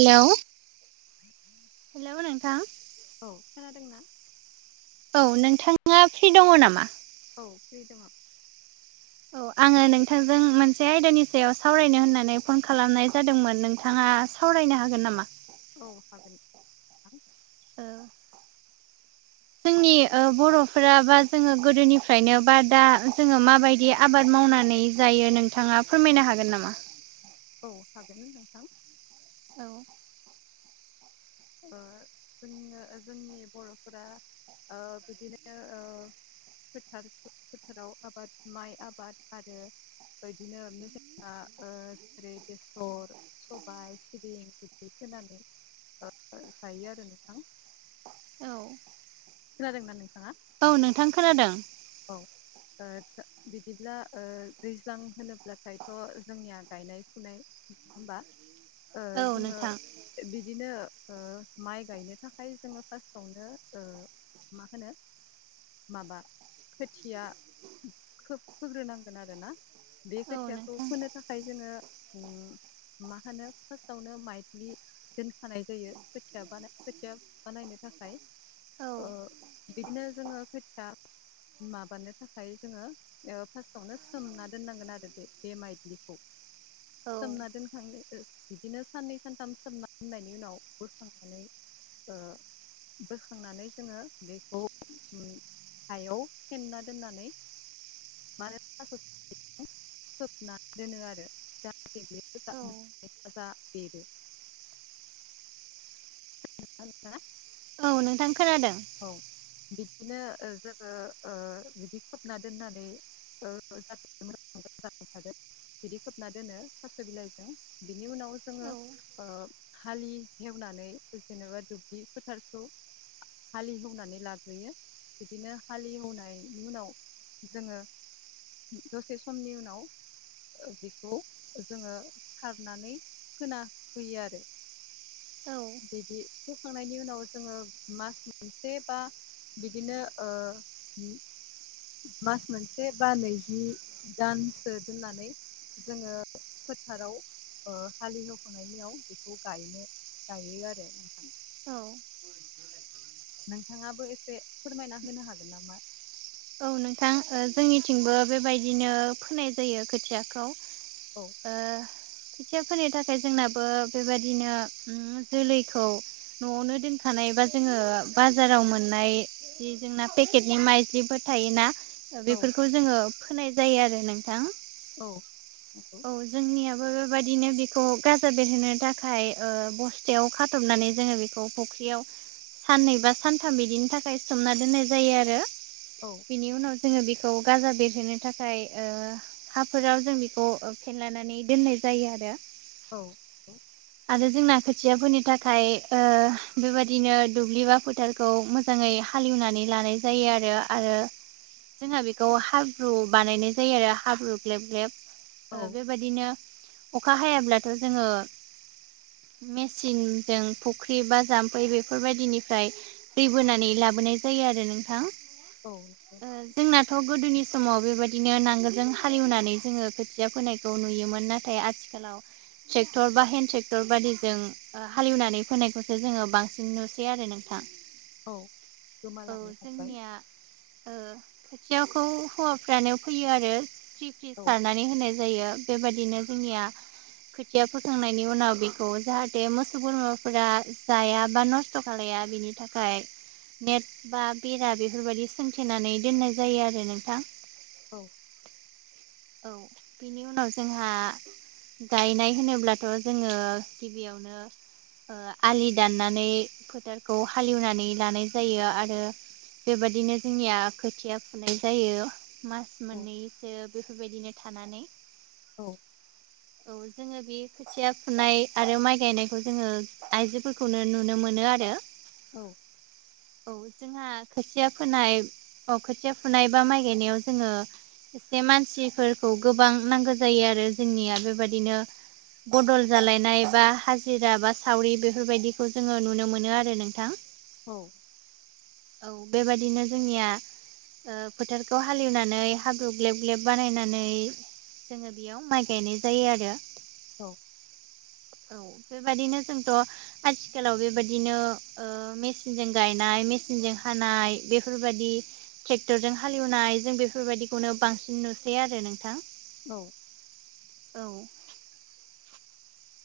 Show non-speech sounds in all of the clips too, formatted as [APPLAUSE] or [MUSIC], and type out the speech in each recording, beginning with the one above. हेल' [INAUDIBLE] हेल' नोंथां औ खोनादों ना औ नोंथाङा फ्रि दङ नामा? औ फ्रि दं आं। औ आङो नोंथांजों मोनसे आयदानि सायाव सावरायनो होननानै फन खालामनाय जादोंमोन नोंथाङा। सावरायनो हागोन नामा? औ हागोन। नोंथां औ जोंनि ओ बर' फोरा बा जोङो गोदोनिफ्रायनो बा दा जोङो माबायदि आबाद मावनानै जायो नोंथाङा। फोरमायनो हागोन नामा? औ हागोन नोंथां। औ ओ जो जोंनि बर'फोरा ओ बिदिनो ओ फोथार फोथाराव आबाद माइ आबाद आरो बिदिनो नि जोंना जेरै बेसर सबाय सिबिं बिदि होनानै जायो आरो नोंथां औ खोनादों ना नोंथाङा औ नोंथां खोनादों औ। बिदिब्ला दैज्लां होनोब्लाथायथ' जोंनिया गायनाय-फुनाय होमबा ओ औ जोङो नोंथां बिदिनो माइ गायनो थाखाय जोङो फार्स्टआवनो ओ मा होनो माबा खोथिया फोग्रोनांगोन आरो ना बे औ खोथियाखौ नोंथां फोनो थाखाय जोङो मा होनो फार्स्टआवनो माइलि दोनखानाय जायो खोथिया बानाय खोथिया बानायनो थाखाय। औ बिदिनो जोङो खोथिया माबानो थाखाय जोङो ओ फार्स्टावनो सोमना दोननांगोन आरो बे बे माइलिखौ औ समना दोनखां बिदिनो साननै सानथाम साननायनि उनाव बोखांनानै ओ बोखांनानै जोङो बेखौ हायाव फेना दोननानै मा होनो‌ थास बिलाइजों खोबना दोनो आरो जाहाथे बे औ मोजां जा बेरो हेला [UNINTELLIGIBLE] औ नोंथां खोनादों औ बिदिनो ओ जोङो ओ बिदि खोबना दोननानै जाथे मोजां मोजां जाबाय थागोन बिदि खोबना दोनो थास' बिलाइजों बिनि उनाव जोङो ओ हालि एवनानै जेनेबा दुब्लि फोथारखौ हालि एवनानै लाग्रोयो बिदिनो हालि एवनायनि उनाव जोङो दसे समनि उनाव बेखौ जोङो सारनानै होना होयो आरो औ बिदि फोखांनायनि उनाव जोङो मास मोनसे बा बिदिनो ओ मास मोनसे बा नैजि दानसो दोननानै जोङो फोथाराव ओ हालि एवखांनायनि उनाव बेखौ गायनो गायो आरो औ नोंथाङाबो एसे फोरमायना होनो हागोन नामा? औ नोंथां जोंनिथिंबो बेबायदिनो फोनाय जायो खोथियाखौ औ ओ खोथिया फोनो थाखाय जोंनाबो बेबायदिनो ओ जोलैखौ न'आवनो दोनखानाय बा जोङो बाजाराव मोननाय जि जोंना पेकेटनि माइज्लि थायोना औ बेफोरखौ जोङो फोनाय जायो आरो नोंथां औ औ जोंनियाबो बेबायदिनो बेखौ गाजा बेरहोनो थाखाय ओ बस्थायाव खाथबनानै जोङो बेखौ फुख्रियाव साननै बा सानथाम बिदिनि थाखाय सोमना दोननाय जायो आरो औ बेनि उनाव जोङो बेखौ गाजा बेरहोनो थाखाय ओ हाफोराव जों बे खौ फेनलानानै दोननाय जायो आरो। औ औ आरो जोंना खोथियाफोरनि थाखाय ओ बेबाददिनो दुब्लि बा फोथार खौ मोजाङै हाल एवनानै लानाय जायो आरो आरो जोंहा बेखौ हाब्रु बानायनाय जायो आरो हाब्रु ग्लेब ग्लेब। औ बेबायाददिनो अखा हायाब्लाथ' जोङो मेसिनजों फुख्रि बा जामफै बेफोरबायदिनिफ्राय दै बोनानै लाबोनाय जायो आरो नोंथां। औ दे जोंनाथ' गोदोनि समाव बेबायदिनो नांगोलजों हाल एवनानै जोङो खोथिया फैनायखौ नुयोमोन नाथाय आथिखालाव ट्रेक्टर बा हेन्द ट्रेक्टर बादिजों हाल एवनानै फोनायखौसो जोङो बांसिन नुसै आरो नोंथां। औ औ गोमालांनो हमबाय। जोंनिया खोथियाखौ हौवाफ्रानो फैयो आरो फ्रि फ्रि औ सारनानै होनाय जायो बेबायदिनो जोंनिया खोथिया फोखांनायनि उनाव बेखौ जाहाथे मोसौ बोरमाफोरा जाया बा न खसथ' खालाया बिनि थाखाय नेट बा बेरा बेफोरबायदि सोंथेनानै दोननाय जायो आरो नोंथां। औ औ बिनि उनाव जोंहा गायनाय होनोब्लाथ' जोङो गिबियावनो ओ आलि दाननानै फोथारखौ हाल एवनानै लानाय जायो आरो बेबायदिनो जोंनिया खोथिया फुनाय जायो। मास औ मोननैसो बेफोरबायदिनो थानानै औ औ जोङो बे खोथिया फुनाय आरो माइ गायनायखौ जोङो आइजोफोरखौनो नुनो मोनो आरो। औ औ जोंहा खोथिया फोनाय खोथिया फुनाय बा माइ गायनायाव जोङो एसे मानसिफोरखौ गोबां नांगौ जायो आरो जोंनिया बेबादिनो। बदल जालायनाय बा हाजिरा बा सावरि बेफोरबायदिखौ जोङो नुनो मोनो आरो नोंथां। औ औ बेबायादिनो जोंनिया ओ फोथारखौ हाल एवनानै हाब्रु ग्लेब ग्लेब बानायनानै जोङो बेयाव माइ गायनाय जायो आरो। औ औ बेबायदिनो जोंथ' आथिखालाव बेबायाददिनो ओ मेचिनजों गायनाय मेचिनजों हानाय बेफोरबायादि ट्रेक्टरजों हालेवनाय जों बेफोरबायाददिखौनो बांसिन नुसै आरो नोंथां। औ औ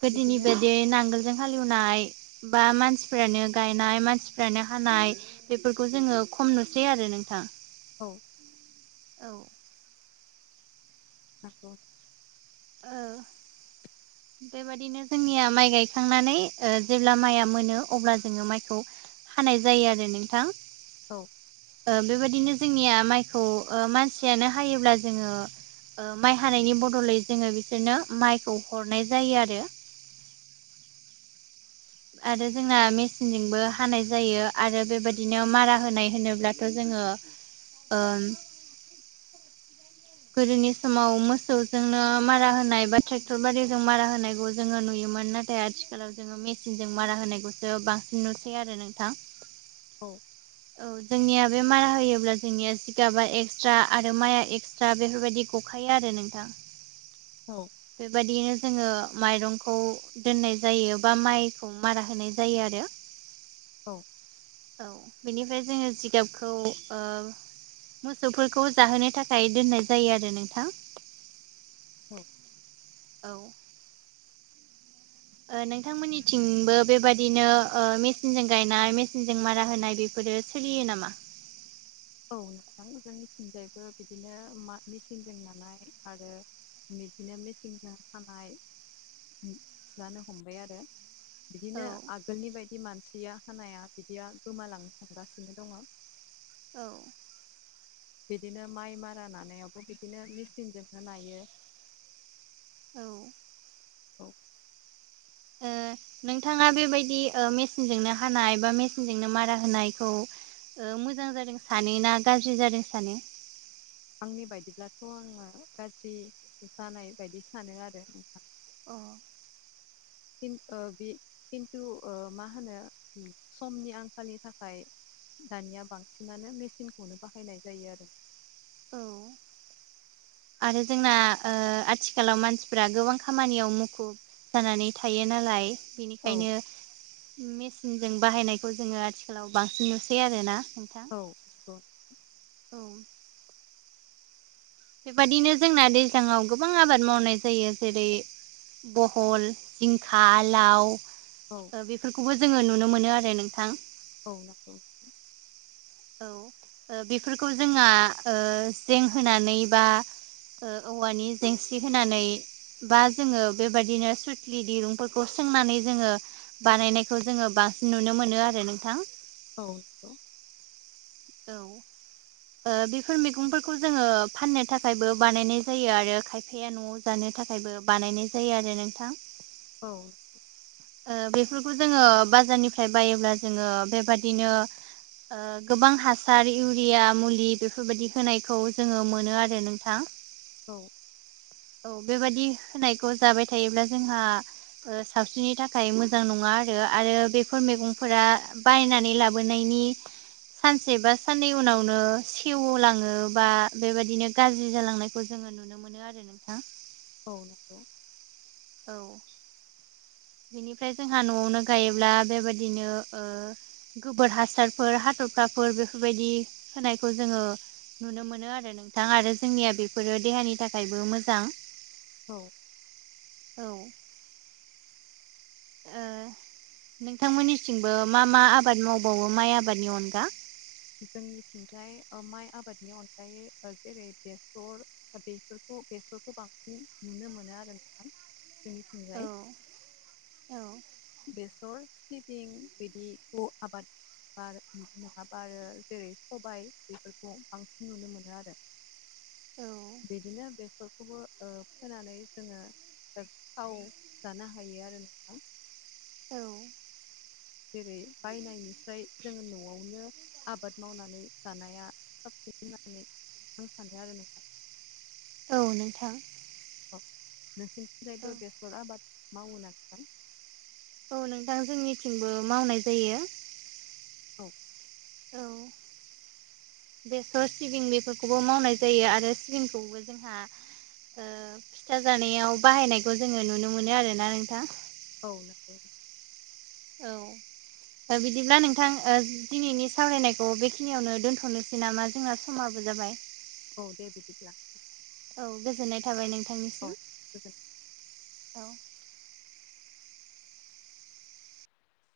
गोदोनि बिदिनो बायदि नांगोलजों हालेवनाय बा मानसिफ्रानो गायनाय मानसिफ्रानो हानाय बेफोरखौ जोङो खम नुसै आरो नोंथां। औ औ नंगौ ओ बेबायदिनो जोंनिया माइ गायखांनानै जेब्ला माइआ मोनो अब्ला जोङो माइखौ हानाय जायो आरो नोंथां औ बेबायदिनो जोंनिया माइखौ मानसियानो हायोब्ला जोङो माइ हानायनि बदलै जोङो बिसोरनो माइखौ हरनाय जायो आरो आरो जोंना मेचिनजोंबो हानाय जायो आरो बेबायदिनो मारा होनाय होनोब्ला थ' जोङो ओ गोदोनि समाव मोसौजोंनो मारा होनाय बा ट्रेक्टर बादिजों मारा होनायखौ जोङो नुयोमोन नाथाय नाथाय आथिखालाव जोङो मेचिनजों मारा होनायखौसो बांसिन नुसै आरो नोंथां औ औ जोंनिया बे मारा होयोब्ला जोंनिया जिगाबा एक्सट्रा आरो माइआ एक्सट्रा बेफोरबायदि गखायो आरो नोंथां [UNINTELLIGIBLE] औ बेबायदियैनो जोङो माइरंखौ दोननाय जायो बा माइखौ मारा होनाय जायो आरो औ औ बेनिफ्राय जोङो जिगाबखौ मोसौफोरखौ जाहोनो थाखाय दोननाय जायो आरो नोंथां औ औ नोंथांमोननिथिंबो बेबायदिनो दिनो मेसिनजों गायनाय मेसिनजों मारा होनाय बे फोरो सोलियो नामा औ नोंथां जोंनिथिंजायबो बिदिनो मेचिनजों नानाय आरो बिदिनो मेसें खानाय जानो हमबाय आरो [UNINTELLIGIBLE] औ बिदिनो आगोलनि बायदि मानसिया हानाया बिदिया गोमालांनो हगासिनो दङ [UNINTELLIGIBLE] औ बिदिनो माइ मारा नानायावबो बिदिनो मेचिनजोंनो नायो औ औ ओ नोंथाङा बेबायदि मेसिनजोंनो हानाय बा मेसिनजोंनो मारा होनायखौ मोजां जादों सानो ना गाज्रि जादों सानो आंनि बायदिब्लाथ' आङो गाज्रि जानाय बायदि सानो आरो नोंथां अ बे खिन्थु मा होनो समनि आंखालनि थाखाय दानिया बांसिनानो मेचिनखौनो बाहायनाय जायो आरो औ आरो जोंना आथिखालाव मानसिफ्रा गोबां खामानियाव मुखुब जानानै थायो नालाय औ बेनिखायनो मेसिनजों बाहायनायखौ जोङो आथिखालाव बांसिन नुसै आरो ना नोंथां औ औ बेबादिनो जोंना दैज्लाङाव गोबां आबाद मावनाय जायो जेरै बहल जिंखा लाव औ बेफोरखौबो जोङो नुनो मोनो आरो नोंथां औ नंगौ औ बेफोरखौ जोंहा जें होनानै बा औवानि जेंसि होनानै बा जोङो बेबायदिनो सुथलि दिरुंफोरखौ सोंनानै जोङो बानायनायखौ जोङो बांसिन नुनो मोनो आरो नोंथां [UNINTELLIGIBLE] औ। बेफोर मैगंफोरखौ जोङो फाननो थाखायबो बानायनाय जायो आरो खायफाया न'आव जानो थाखायबो बानायनाय जायो आरो नोंथां। औ। बेफोरखौ जोङो बाजारनिफ्राय बायोब्ला जोङो बेबादिनो गोबां हासार इउरिया मुलि बेफोरबायदि होनायखौ जोङो मोनो आरो नोंथां। [INAUDIBLE] औ। औ बेबादि होनायखौ जाबाय थायोब्ला जोंहा सावस्रिनि था खाय मोजां नङा आरो आरो बेफोर मैगंफोरा बायनानै लाबोनायनि सानसे बा साननै उनावनो सेवलाङो बा बे बादिनो गाज्रि जालांङो खौ जोङो नुनो मोनो आरो नोंथां। औ नोंगौ। औ। बिनिफ्राय जोंहा न'आवनो गायोब्ला बेबादिनो गोबोर हासारफोर हाथफ्लाफोर बेफोर बादि होनायखौ जोङो नुनो मोनो आरो नोंथां आरो जोंनिया बेफोरो देहानि थाखायबो मोजां। औ। ओ नोंथांमोननिथिंबो मा मा आबाद मावबावो माइ आबादनि अनगा जोंनिथिंजाय माइ आबादनि अनगायै जेरै बेसर दा बेफोरखौ बेसरफोरखौ बांसिन नुनो मोनो आरो नोंथां। जोंनिथिंजाय औ। बेसर सिबिं बादिखौ आबाद बार आरो बार जेरै सबाय बेफोरखौ बांसिन नुनो मोनो आरो औ। बिदिनो बेसरखौबो फोनानै जोङो। गोथाव जानो हायो आरो नोंथां। औ। जेरै-बायनायनिफ्राय जोंङो न'आवनो आबाद मावनानै जानाया साबसिन होननानै आं सानसे आरो नोंथां। औ नोंथां। औ नोंसिनिथिंजायबो औ बेसर आबाद मावो ना नोंथां। औ नोंथां जोंनिथिंबो मावनाय जायो। औ। औ। बेसर सिबिं बेफोरखौबो मावनाय जायो आरो सिबिंखौबो जोंहान फिथा जानायाव बाहायनायखौ जोङो नुनो मोनो आरो ना नोंथां। औ औ। बिदिब्ला नोंथां दिनैनि सावरायनायखौ बेखिनियावनो दोनथ'नोसै नामा जोंना समाबो जाबाय। औ दे बिदिब्ला। औ गोजोननाय थाबाय औ नोंथांनिसिम गोजोन औ।